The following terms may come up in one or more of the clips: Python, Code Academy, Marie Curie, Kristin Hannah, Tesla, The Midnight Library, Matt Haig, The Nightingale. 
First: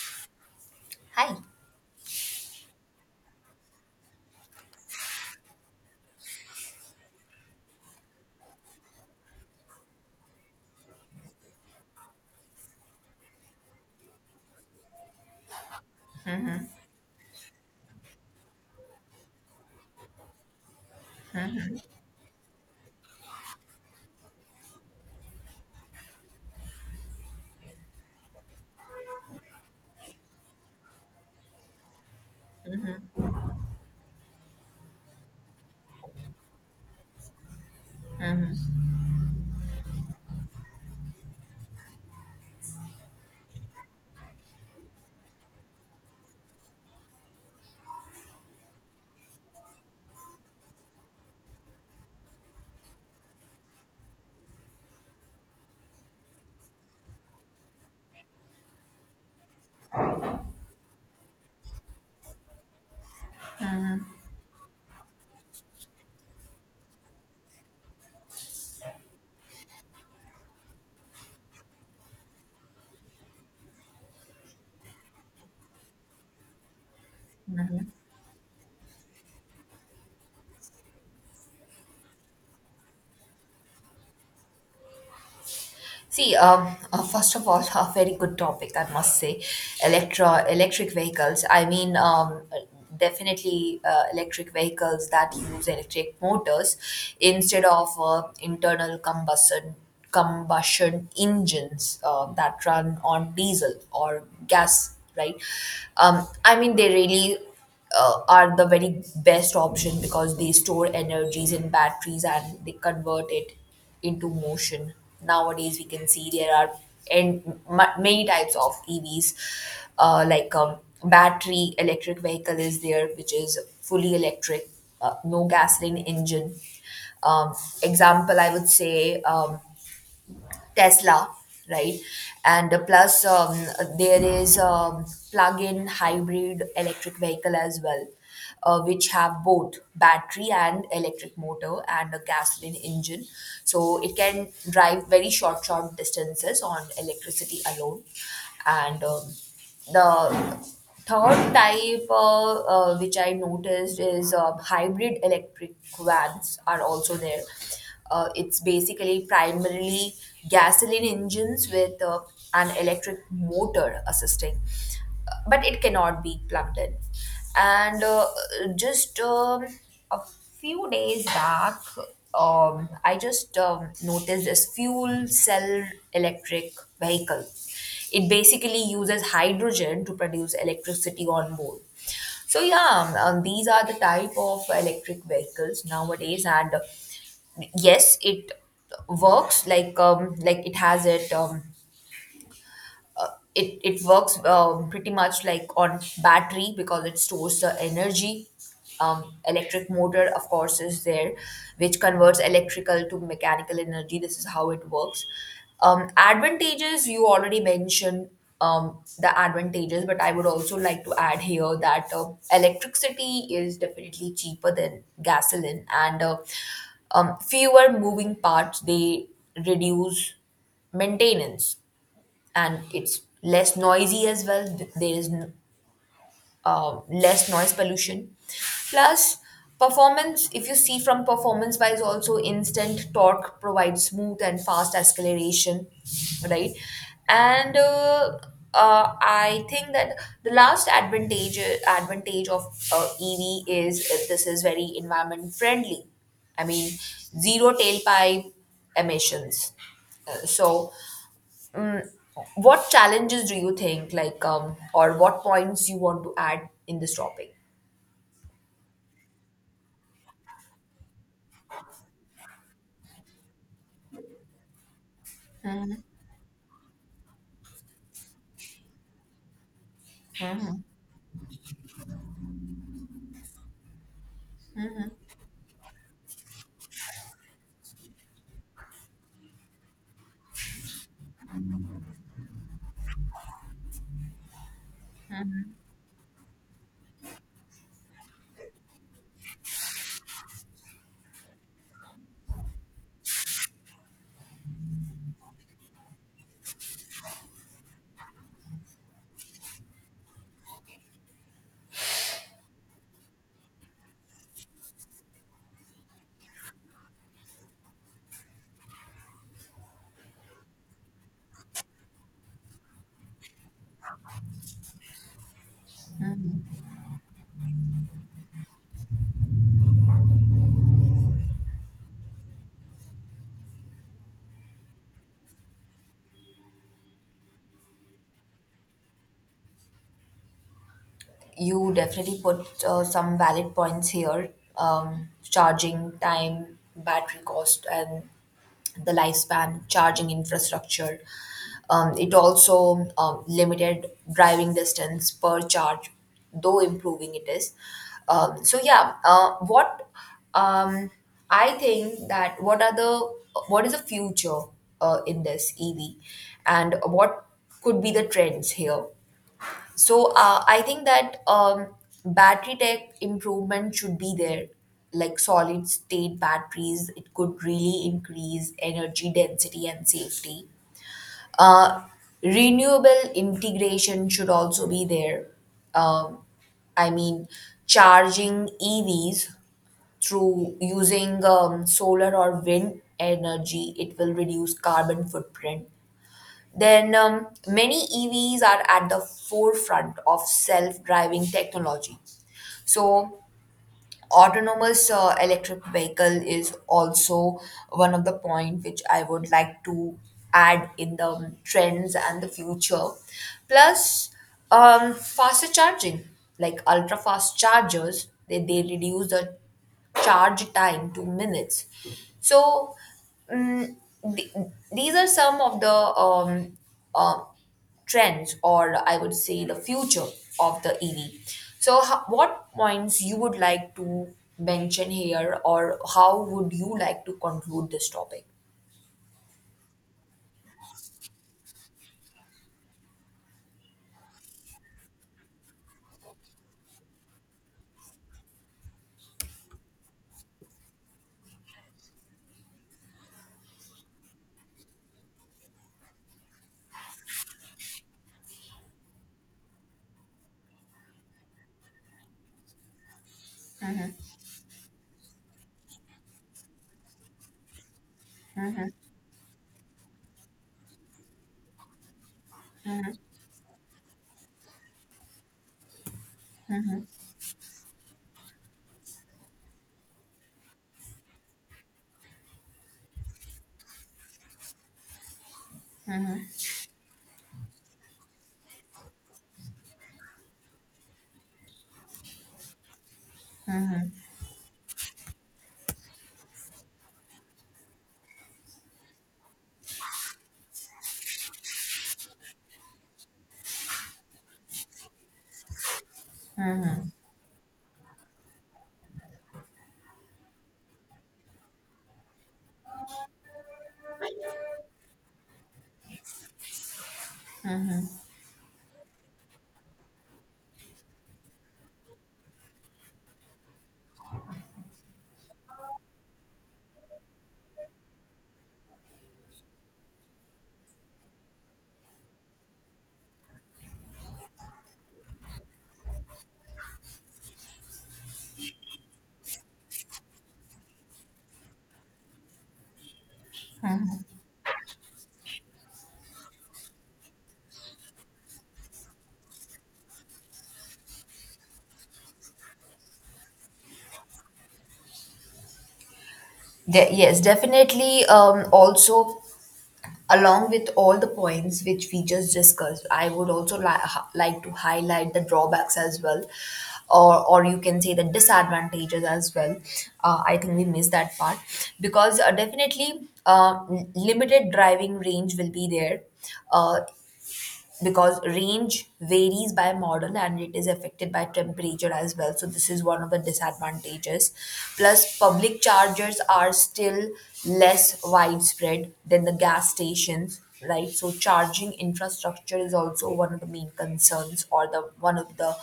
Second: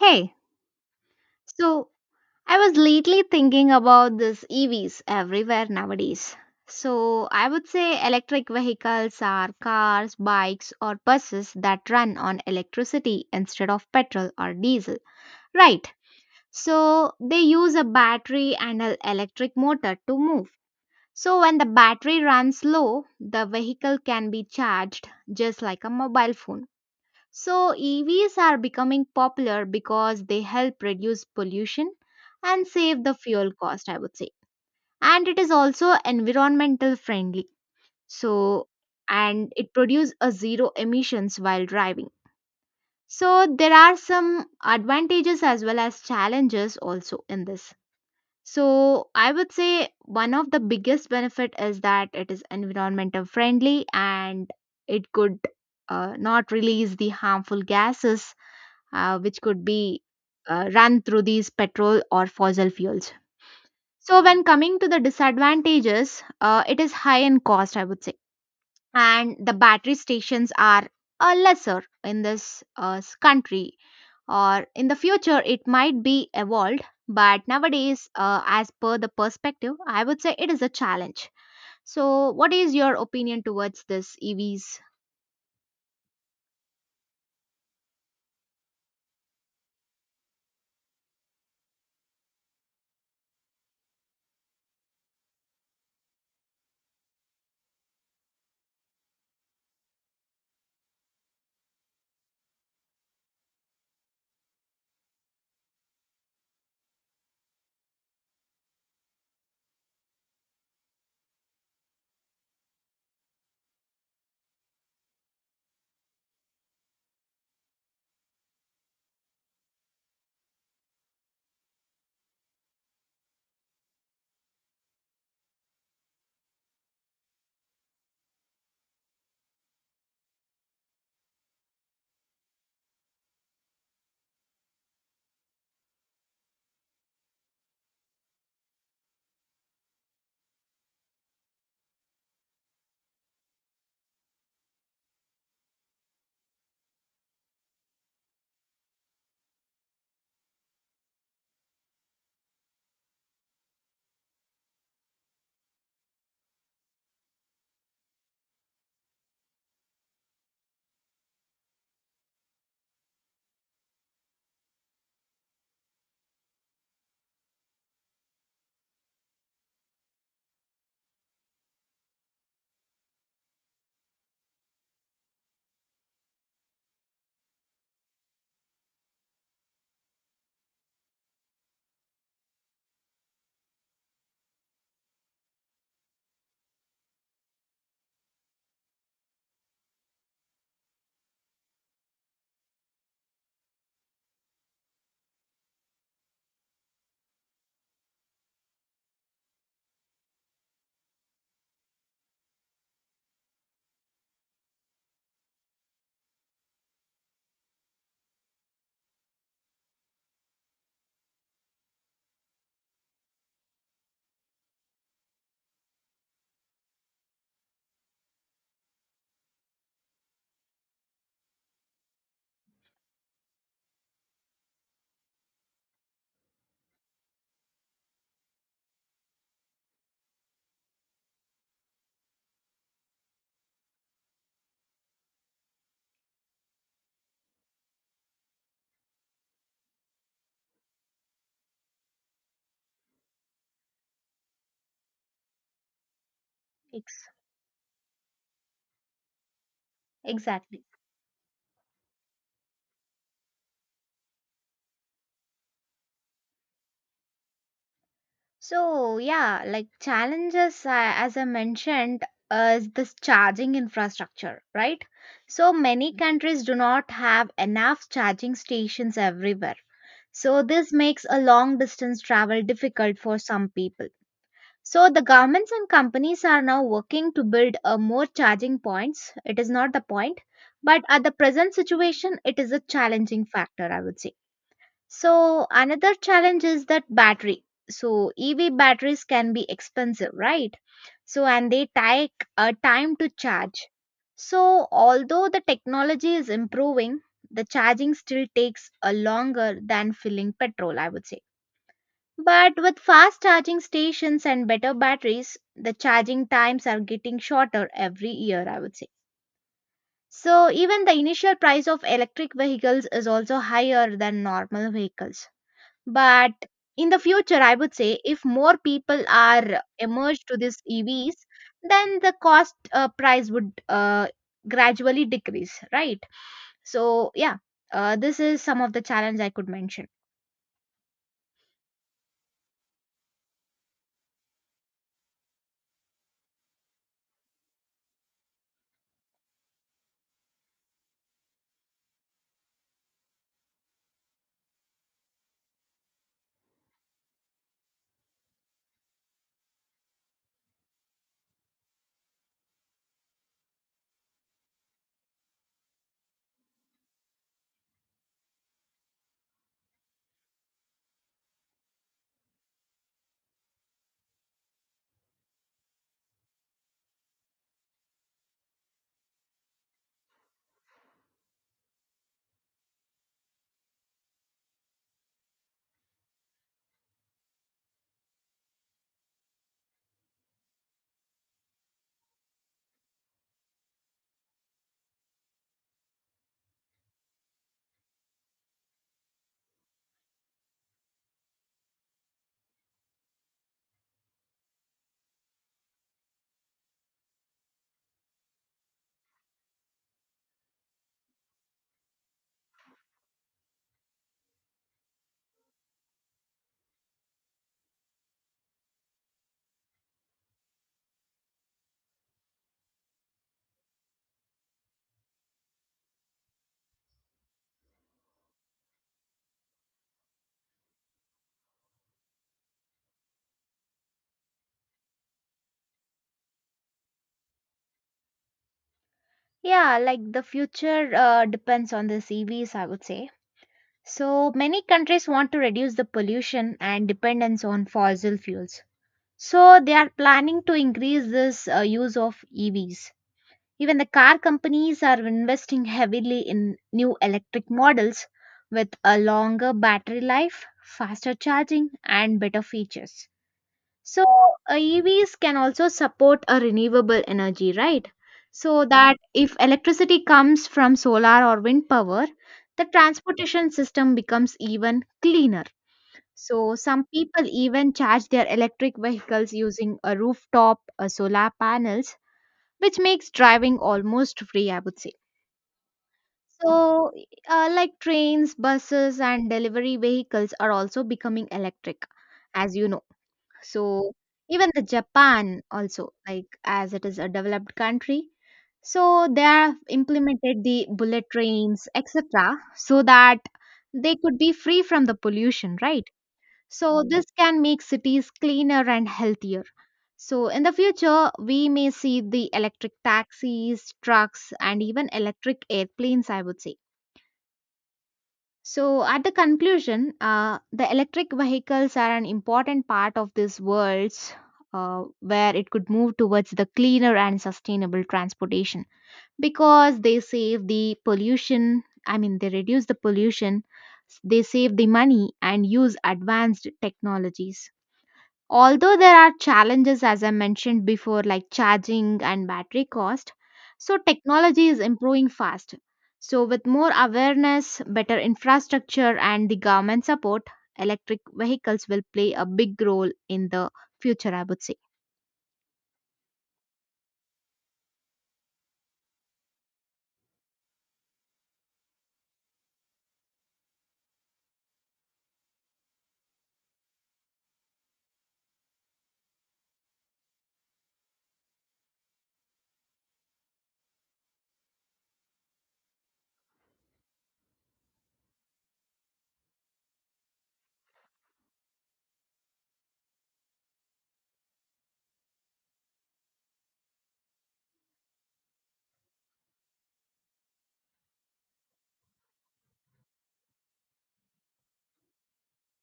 Hey, Hi. so I was lately thinking about this EVs everywhere nowadays. So I would say electric vehicles are cars, bikes, or buses that run on electricity instead of petrol or diesel. Right. So they use a battery and an electric motor to move. So when the battery runs low, the vehicle can be charged just like a mobile phone. So, EVs are becoming popular because they help reduce pollution and save the fuel cost, I would say. And it is also environmental friendly. So, Mm-hmm. and it produces a zero emissions while driving. So, there are some advantages as well as challenges also in this. So, I would say one of the biggest benefit is that it is environmental friendly and it could not release the harmful gases which could be run through these petrol or fossil fuels. Mm-hmm. So, when coming to the disadvantages, it is high in cost, I would say, and the battery stations are lesser in this country. Or in the future, it might be evolved, but nowadays, as per the perspective, I would say it is a challenge. So, what is your opinion towards this EVs? See, first of all, a very good topic, I must say. Electric vehicles. I mean, definitely electric vehicles that use electric motors instead of internal combustion engines that run on diesel or gas, right? I mean, they really are the very best option because they store energies in batteries and they convert it into motion. Nowadays, we can see there are and many types of EVs, like battery electric vehicle is there, which is fully electric, no gasoline engine. Um, Example, I would say. Tesla, right? And plus, there is a plug-in hybrid electric vehicle as well, which have both battery and electric motor and a gasoline engine. So it can drive very short distances on electricity alone, and the third type which I noticed is hybrid electric vans are also there. It's basically primarily gasoline engines with an electric motor assisting, but it cannot be plugged in. And just a few days back, I just noticed this fuel cell electric vehicle. It basically uses hydrogen to produce electricity on board. So yeah, these are the type of electric vehicles nowadays, and yes, it works like it has it. Uh, it it works pretty much like on battery because it stores the energy. Electric motor, of course, is there, which converts electrical to mechanical energy. This is how it works. Advantages you already mentioned the advantages, but I would also like to add here that electricity is definitely cheaper than gasoline, and fewer moving parts. They reduce maintenance, and it's less noisy as well. There is less noise pollution. Plus, performance, if you see from performance wise, also instant torque provides smooth and fast acceleration, right? And I think that the last advantage of EV is this is very environment friendly. I mean, Ex- zero tailpipe emissions. Uh, Exactly. so Mm, what challenges do you think, like, or what points you want to add in this topic? So yeah, like challenges as I mentioned is this charging infrastructure, right? So many countries do not have enough charging stations everywhere. So this makes a long distance travel difficult for some people. So the governments and companies are now working to build a more charging points. It is not the point, but at the present situation, it is a challenging factor, I would say. So another challenge is that battery. So EV batteries can be expensive, right? So and they take a time to charge. So although the technology is improving, the charging still takes a longer than filling petrol, I would say. But with fast charging stations and better batteries, the charging times are getting shorter every year, I would say. So even the initial price of electric vehicles is also higher than normal vehicles. But in the future, I would say if more people are emerged to these EVs, then the cost price would gradually decrease, right? So yeah, this is some of the challenge I could mention. You definitely put some valid points here, charging time, battery cost, and the lifespan, charging infrastructure. It also limited driving distance per charge, though improving it is. Um, so yeah uh, what um, I think that what is the future in this EV, and what could be the trends here? So I think that battery tech improvement should be there, like solid state batteries. It could really increase energy density and safety. Uh, Renewable integration should also be there. Um, I mean, charging EVs through using solar or wind energy, it will reduce carbon footprint. Then many EVs are at the forefront of self-driving technology. So autonomous electric vehicle is also one of the point which I would like to add in the trends and the future. Plus, faster charging, like ultra fast chargers, they reduce the charge time to minutes. So, mm, th- these are some of the uh, trends, or I would say the future of the EV. So, what points you would like to mention here, or how would you like to conclude this topic? Yeah, like the future depends on the EVs, I would say. So many countries want to reduce the pollution and dependence on fossil fuels. So they are planning to increase this use of EVs. Even the car companies are investing heavily in new electric models with a longer battery life, faster charging, and better features. So, EVs can also support a renewable energy, right? So that if electricity comes from solar or wind power, the transportation system becomes even cleaner. So, some people even charge their electric vehicles using a rooftop solar panels which makes driving almost free, I would say. So, like trains, buses, and delivery vehicles are also becoming electric, as you know. So, even the Japan also, like as it is a developed country, so they have implemented the bullet trains, etc., so that they could be free from the pollution, right? So, this can make cities cleaner and healthier. So, in the future, we may see the electric taxis, trucks, and even electric airplanes, I would say. So, at the conclusion, the electric vehicles are an important part of this world where it could move towards the cleaner and sustainable transportation because they save the pollution. I mean, they reduce the pollution, they save the money, and use advanced technologies. Although there are challenges, as I mentioned before, like charging and battery cost, so technology is improving fast. So, with more awareness, better infrastructure, and the government support, electric vehicles will play a big role in the future, I would say. Yes, definitely. Also, along with all the points which we just discussed, I would also like to highlight the drawbacks as well, or you can say the disadvantages as well. I think we missed that part because definitely limited driving range will be there. Uh, because range varies by model and it is affected by temperature as well. So this is one of the disadvantages. Plus, public chargers are still less widespread than the gas stations, right? So charging infrastructure is also one of the main concerns or the one of the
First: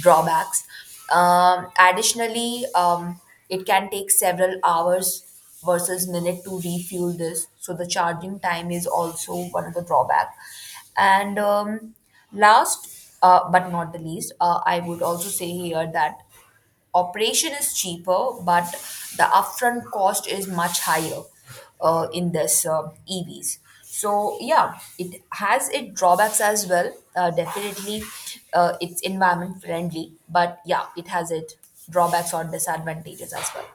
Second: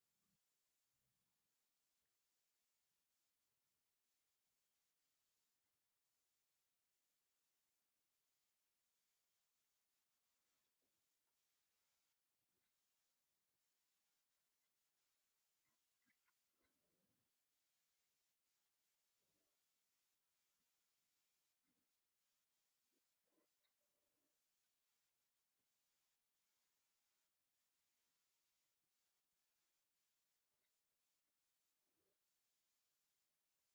drawbacks. Additionally, it can take several hours versus minute to refuel this, so the charging time is also one of the drawback. And last but not the least, I would also say here that operation is cheaper, but the upfront cost is much higher in this EVs. So yeah, it has its drawbacks as well. Definitely, it's environment friendly, but yeah, it has its drawbacks or disadvantages as well.